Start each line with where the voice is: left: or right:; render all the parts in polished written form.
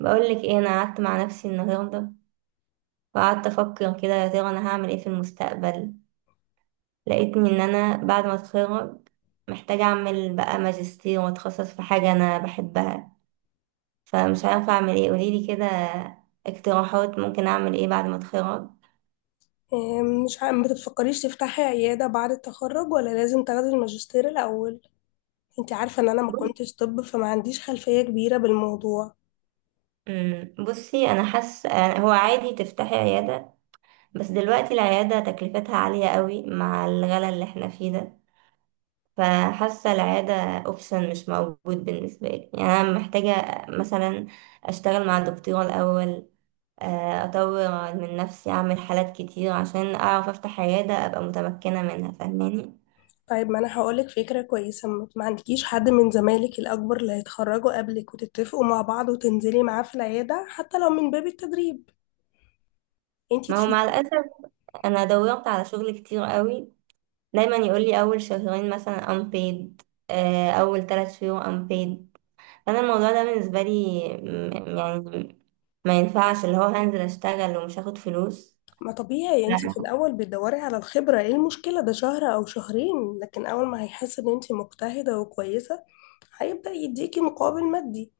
right: بقول لك ايه؟ انا قعدت مع نفسي النهارده وقعدت افكر كده، يا ترى انا هعمل ايه في المستقبل؟ لقيتني ان انا بعد ما اتخرج محتاجه اعمل بقى ماجستير واتخصص في حاجه انا بحبها، فمش عارفه اعمل ايه. قوليلي كده اقتراحات، ممكن اعمل ايه بعد ما اتخرج؟
left: مش عارفة، ما بتفكريش تفتحي عيادة بعد التخرج ولا لازم تاخدي الماجستير الأول؟ انت عارفة ان انا ما
right: بص.
left: كنتش طب، فما عنديش خلفية كبيرة بالموضوع.
right: بصي، انا حاسه هو عادي تفتحي عياده، بس دلوقتي العياده تكلفتها عاليه قوي مع الغلا اللي احنا فيه ده. فحاسة العيادة اوبشن مش موجود بالنسبة لي. يعني أنا محتاجة مثلا أشتغل مع الدكتور الأول، أطور من نفسي، أعمل حالات كتير عشان أعرف أفتح عيادة، أبقى متمكنة منها. فاهماني؟
left: طيب، ما انا هقولك فكرة كويسة. ما عندكيش حد من زمايلك الأكبر اللي هيتخرجوا قبلك وتتفقوا مع بعض وتنزلي معاه في العيادة حتى لو من باب التدريب؟ انت
right: ما هو مع
left: تفيدي.
right: الأسف أنا دورت على شغل كتير قوي، دايما يقولي أول شهرين مثلا unpaid، أول 3 شهور unpaid. فأنا الموضوع ده بالنسبة لي يعني ما ينفعش، اللي هو هنزل أشتغل ومش هاخد فلوس.
left: ما طبيعي انت في
right: لا،
left: الأول بتدوري على الخبرة، ايه المشكلة؟ ده شهر أو شهرين، لكن أول ما هيحس ان انت مجتهدة وكويسة هيبدأ يديكي مقابل مادي.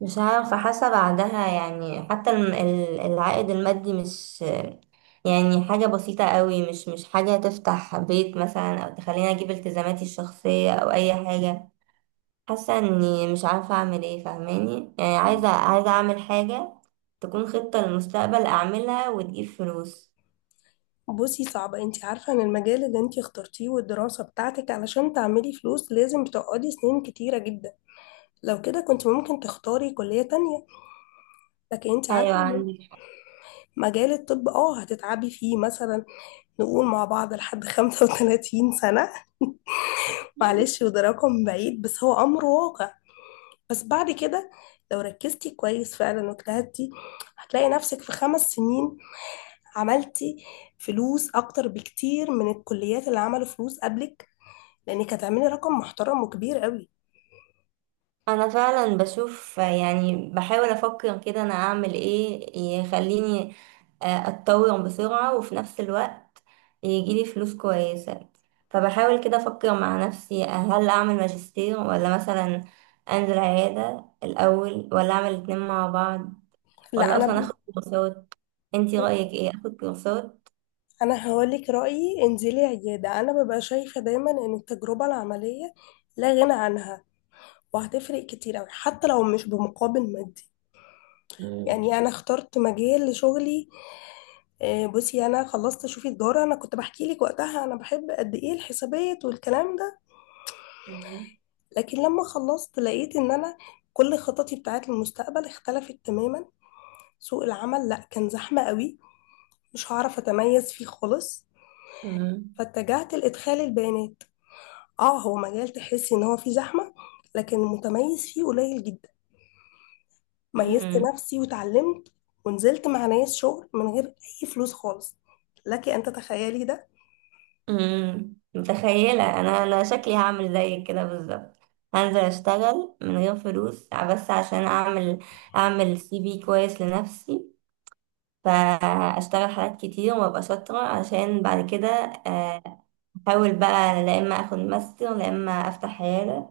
right: مش عارفة. حاسة بعدها يعني حتى العائد المادي مش يعني حاجة بسيطة قوي، مش حاجة تفتح بيت مثلا أو تخليني أجيب التزاماتي الشخصية أو أي حاجة. حاسة إني مش عارفة أعمل إيه. فاهماني؟ يعني عايزة أعمل حاجة تكون خطة للمستقبل أعملها وتجيب فلوس.
left: بصي، صعبة. انت عارفة ان المجال اللي انت اخترتيه والدراسة بتاعتك علشان تعملي فلوس لازم تقعدي سنين كتيرة جدا. لو كده كنت ممكن تختاري كلية تانية. لكن انت عارفة،
right: أيوة، عندي.
left: مجال الطب اه هتتعبي فيه مثلا، نقول مع بعض لحد 35 سنة. معلش، وده رقم بعيد بس هو امر واقع. بس بعد كده لو ركزتي كويس فعلا واجتهدتي هتلاقي نفسك في 5 سنين عملتي فلوس اكتر بكتير من الكليات اللي عملوا فلوس قبلك، لانك هتعملي رقم محترم وكبير قوي.
right: انا فعلا بشوف، يعني بحاول افكر كده انا اعمل ايه يخليني اتطور بسرعة، وفي نفس الوقت يجيلي فلوس كويسة. فبحاول كده افكر مع نفسي، هل اعمل ماجستير ولا مثلا انزل عيادة الاول، ولا اعمل الاتنين مع بعض،
left: لا،
right: ولا اصلا اخد كورسات؟ انتي رأيك ايه، اخد كورسات؟
left: انا هقولك رايي، انزلي عياده. انا ببقى شايفه دايما ان التجربه العمليه لا غنى عنها، وهتفرق كتير قوي حتى لو مش بمقابل مادي.
right: مم.
left: يعني انا اخترت مجال لشغلي. بصي، انا خلصت، شوفي، تجاره، انا كنت بحكي لك وقتها انا بحب قد ايه الحسابات والكلام ده.
right: مم.
left: لكن لما خلصت لقيت ان انا كل خططي بتاعت المستقبل اختلفت تماما. سوق العمل لا كان زحمه قوي، مش هعرف اتميز فيه خالص، فاتجهت لإدخال البيانات. اه، هو مجال تحسي ان هو فيه زحمة، لكن المتميز فيه قليل جدا. ميزت
right: مم.
left: نفسي وتعلمت، ونزلت مع ناس شغل من غير اي فلوس خالص. لك ان تتخيلي ده.
right: امم، متخيلة. انا شكلي هعمل زيك كده بالظبط. هنزل اشتغل من غير فلوس، بس عشان اعمل، اعمل سي في كويس لنفسي. فاشتغل حاجات كتير وابقى شاطرة، عشان بعد كده آه، احاول بقى لا اما اخد ماستر لا اما افتح عيادة.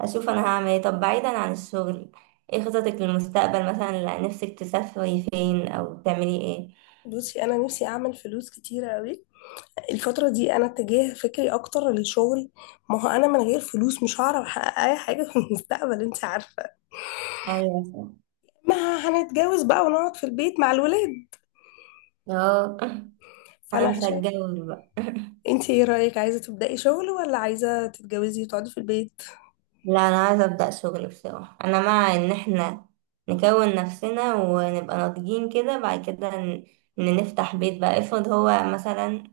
right: اشوف انا هعمل ايه. طب بعيدا عن الشغل، ايه خططك للمستقبل مثلا؟ لا، نفسك تسافري فين او تعملي ايه؟
left: بصي، انا نفسي اعمل فلوس كتيرة قوي. الفترة دي انا اتجاه فكري اكتر للشغل. ما هو انا من غير فلوس مش هعرف احقق اي حاجة في المستقبل، انت عارفة.
right: ايوه، صح.
left: ما هنتجوز بقى ونقعد في البيت مع الولاد.
right: اه.
left: فانا
right: انا مش
left: عشان...
right: هتجوز.
left: انت ايه رأيك؟ عايزة تبدأي شغل ولا عايزة تتجوزي وتقعدي في البيت؟
right: لا، انا عايزه ابدا شغل. بصراحه انا مع ان احنا نكون نفسنا ونبقى ناضجين كده، بعد كده ان نفتح بيت بقى. افرض هو مثلا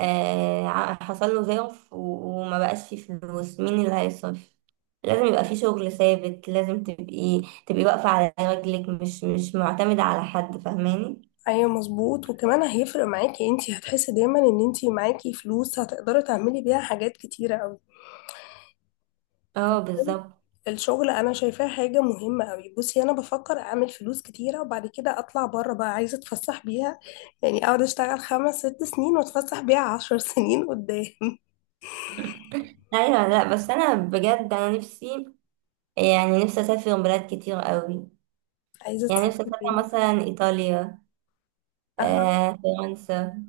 right: آه حصل له ظرف وما بقاش فيه فلوس، مين اللي هيصرف؟ لازم يبقى فيه شغل ثابت. لازم تبقي واقفه على رجلك، مش معتمده على حد. فاهماني؟
left: ايوه، مظبوط. وكمان هيفرق معاكي، انتي هتحسي دايما ان انتي معاكي فلوس هتقدري تعملي بيها حاجات كتيرة اوي.
right: اه، بالظبط.
left: الشغل انا شايفاه حاجة مهمة اوي. بصي، انا بفكر اعمل فلوس كتيرة وبعد كده اطلع بره بقى، عايزة اتفسح بيها. يعني اقعد اشتغل خمس ست سنين واتفسح بيها 10 سنين قدام.
right: ايوه، لا بس انا بجد انا نفسي، يعني نفسي اسافر بلاد كتير قوي.
left: عايزة
right: يعني نفسي
left: تسافري فين
right: اسافر
left: مثلا؟
right: مثلا ايطاليا،
left: اها،
right: آه فرنسا.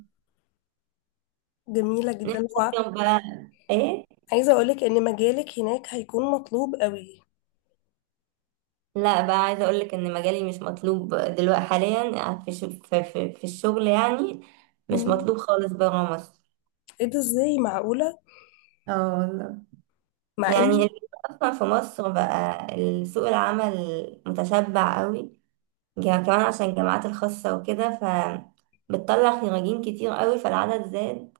left: جميلة جدا.
right: نفسي أفهم بقى ايه.
left: وعايزة اقولك ان مجالك هناك هيكون مطلوب اوي.
right: لا بقى، عايزه اقول لك ان مجالي مش مطلوب دلوقتي حاليا في, ش... في, في, في الشغل يعني. مش
left: مم.
right: مطلوب خالص بره مصر.
left: ايه ده؟ ازاي؟ معقولة؟
right: اه والله.
left: مع
right: يعني
left: ان...
right: الفكرة اصلا في مصر بقى سوق العمل متشبع قوي، كمان عشان الجامعات الخاصه وكده، ف بتطلع خريجين كتير قوي، فالعدد زاد.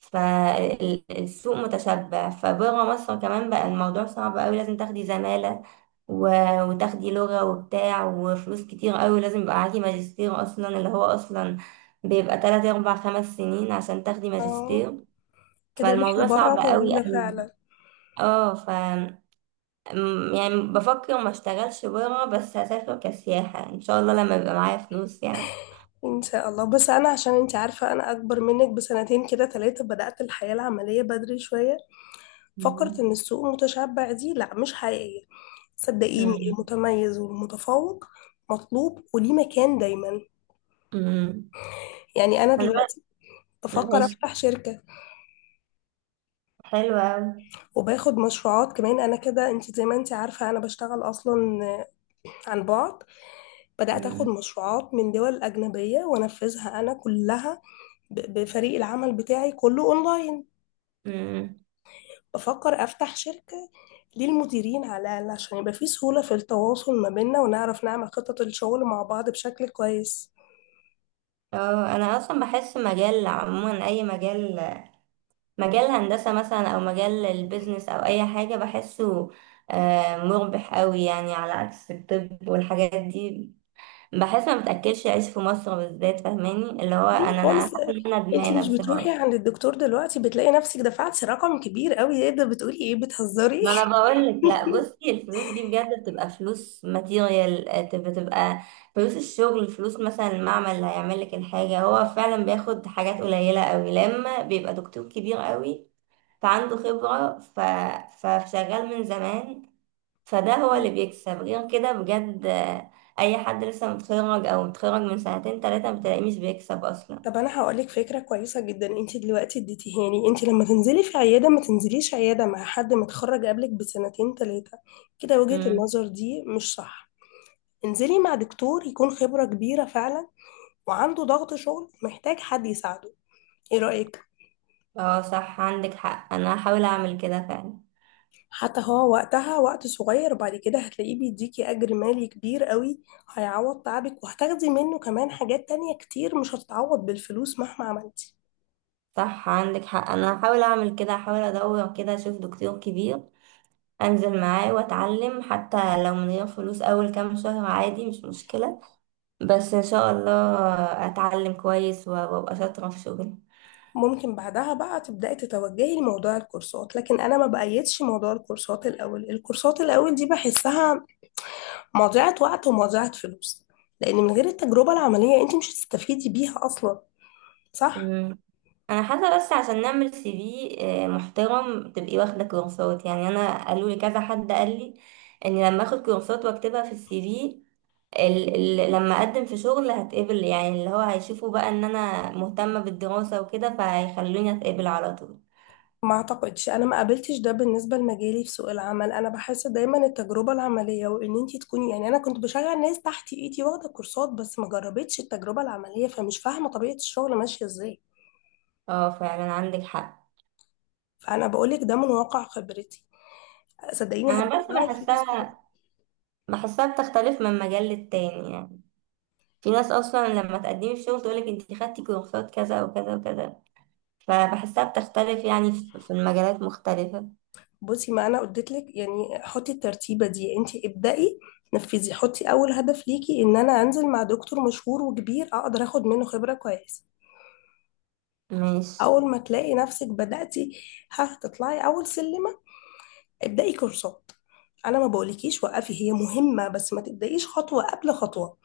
right: فالسوق متشبع. فبره مصر كمان بقى الموضوع صعب قوي. لازم تاخدي زمالة و... وتاخدي لغة وبتاع، وفلوس كتير قوي لازم يبقى معاكي. ماجستير أصلا، اللي هو أصلا بيبقى 3 4 5 سنين عشان تاخدي
left: اه،
right: ماجستير.
left: كده رحلة
right: فالموضوع
left: بره
right: صعب قوي
left: طويلة
right: قوي.
left: فعلا.
right: اه، ف يعني بفكر ما اشتغلش بره، بس هسافر كسياحة ان شاء الله لما يبقى معايا فلوس يعني.
left: ان شاء الله. بس انا عشان انت عارفه انا اكبر منك بسنتين كده ثلاثه، بدات الحياه العمليه بدري شويه. فكرت
right: مم.
left: ان السوق متشبع دي لا مش حقيقيه. صدقيني،
right: مم.
left: المتميز والمتفوق مطلوب وليه مكان دايما.
right: مم.
left: يعني انا
right: انا.
left: دلوقتي بفكر
right: ماشي.
left: افتح شركه،
right: حلوة أوي.
left: وباخد مشروعات كمان. انا كده انت زي ما انت عارفه انا بشتغل اصلا آه، عن بعد. بدات اخد
right: مم.
left: مشروعات من دول اجنبيه وانفذها انا كلها بفريق العمل بتاعي كله اونلاين.
right: مم.
left: بفكر افتح شركة ليه المديرين على الأقل، عشان يبقى في سهولة في التواصل ما بيننا ونعرف نعمل خطط الشغل مع بعض بشكل كويس.
right: اه، انا اصلا بحس مجال عموما، اي مجال، مجال هندسة مثلا او مجال البيزنس او اي حاجة، بحسه مربح قوي، يعني على عكس الطب والحاجات دي. بحس ما بتاكلش عيش في مصر بالذات. فاهماني؟ اللي هو
left: ليه
right: انا
left: خالص؟
right: حاسه ان انا
left: انت
right: ندمانه
left: مش بتروحي
right: بصراحه.
left: عند الدكتور دلوقتي بتلاقي نفسك دفعتي رقم كبير قوي؟ ايه ده بتقولي؟ ايه بتهزري؟
right: ما انا بقول لك، لا بصي الفلوس دي بجد بتبقى فلوس ماتيريال، بتبقى فلوس الشغل، فلوس مثلا المعمل اللي هيعمل لك الحاجه هو فعلا بياخد حاجات قليله قوي. لما بيبقى دكتور كبير قوي فعنده خبرة فشغال من زمان، فده هو اللي بيكسب. غير كده بجد أي حد لسه متخرج أو متخرج من 2 3 سنين بتلاقيه مش بيكسب أصلا.
left: طب انا هقولك فكرة كويسة جدا انت دلوقتي اديتيهاني. انت لما تنزلي في عيادة، ما تنزليش عيادة مع حد متخرج قبلك بسنتين ثلاثة كده. وجهة
right: مم.
left: النظر دي مش صح. انزلي مع دكتور يكون خبرة كبيرة فعلا وعنده ضغط شغل محتاج حد يساعده. ايه رأيك؟
right: اه صح، عندك حق. أنا هحاول أعمل كده فعلا.
left: حتى هو وقتها وقت صغير، بعد كده هتلاقيه بيديكي اجر مالي كبير قوي، هيعوض تعبك. وهتاخدي منه كمان حاجات تانية كتير مش هتتعوض بالفلوس مهما عملتي.
right: صح عندك حق. أنا هحاول أعمل كده، هحاول أدور كده أشوف دكتور كبير أنزل معاه وأتعلم، حتى لو من غير فلوس أول كام شهر، عادي مش مشكلة. بس إن شاء الله أتعلم كويس وأبقى شاطرة في شغلي.
left: ممكن بعدها بقى تبدأي تتوجهي لموضوع الكورسات، لكن انا ما بأيدش موضوع الكورسات الاول. الكورسات الاول دي بحسها مضيعة وقت ومضيعة فلوس. لان من غير التجربة العملية انت مش هتستفيدي بيها اصلا، صح؟
right: مم. انا حاسه بس عشان نعمل سي في محترم، تبقي واخده كورسات. يعني انا قالوا لي كذا حد، قال لي ان لما اخد كورسات واكتبها في السي في، ال لما اقدم في شغل هتقبل. يعني اللي هو هيشوفوا بقى ان انا مهتمه بالدراسه وكده، فهيخلوني اتقبل على طول.
left: ما اعتقدش، انا ما قابلتش ده بالنسبه لمجالي في سوق العمل. انا بحس دايما التجربه العمليه وان انت تكوني، يعني انا كنت بشغل ناس تحت ايدي واخده كورسات بس ما جربتش التجربه العمليه، فمش فاهمه طبيعه الشغل ماشيه ازاي.
right: اه فعلا، عندك حق.
left: فانا بقولك ده من واقع خبرتي. صدقيني،
right: انا بس
left: هتجمعي الفلوس.
right: بحسها بتختلف من مجال للتاني يعني. في ناس اصلا لما تقدمي في شغل تقولك انت خدتي كورسات كذا وكذا وكذا. فبحسها بتختلف يعني، في المجالات مختلفة.
left: بصي، ما انا قلت لك يعني حطي الترتيبه دي. انت ابدأي، نفذي. حطي اول هدف ليكي ان انا انزل مع دكتور مشهور وكبير اقدر اخد منه خبره كويسه.
right: ماشي.
left: اول ما تلاقي نفسك بدأتي، هتطلعي اول سلم. ابدأي كورسات. انا ما بقولكيش وقفي، هي مهمة، بس ما تبدأيش خطوة قبل خطوة.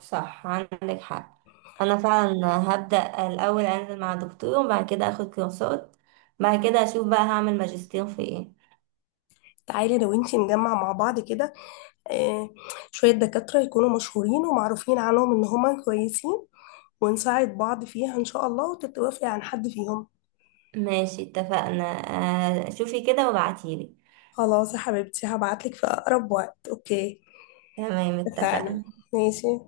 right: صح عندك حق. أنا فعلا هبدأ الأول أنزل مع دكتور، وبعد كده أخد كورسات، بعد كده أشوف بقى هعمل ماجستير في إيه.
left: تعالي لو انتي نجمع مع بعض كده آه، شوية دكاترة يكونوا مشهورين ومعروفين عنهم ان هما كويسين، ونساعد بعض فيها ان شاء الله وتتوافقي عن حد فيهم.
right: ماشي، اتفقنا. شوفي كده وابعتيلي.
left: خلاص يا حبيبتي، هبعتلك في اقرب وقت، اوكي؟
right: تمام،
left: اتفقنا.
right: اتفقنا.
left: ماشي.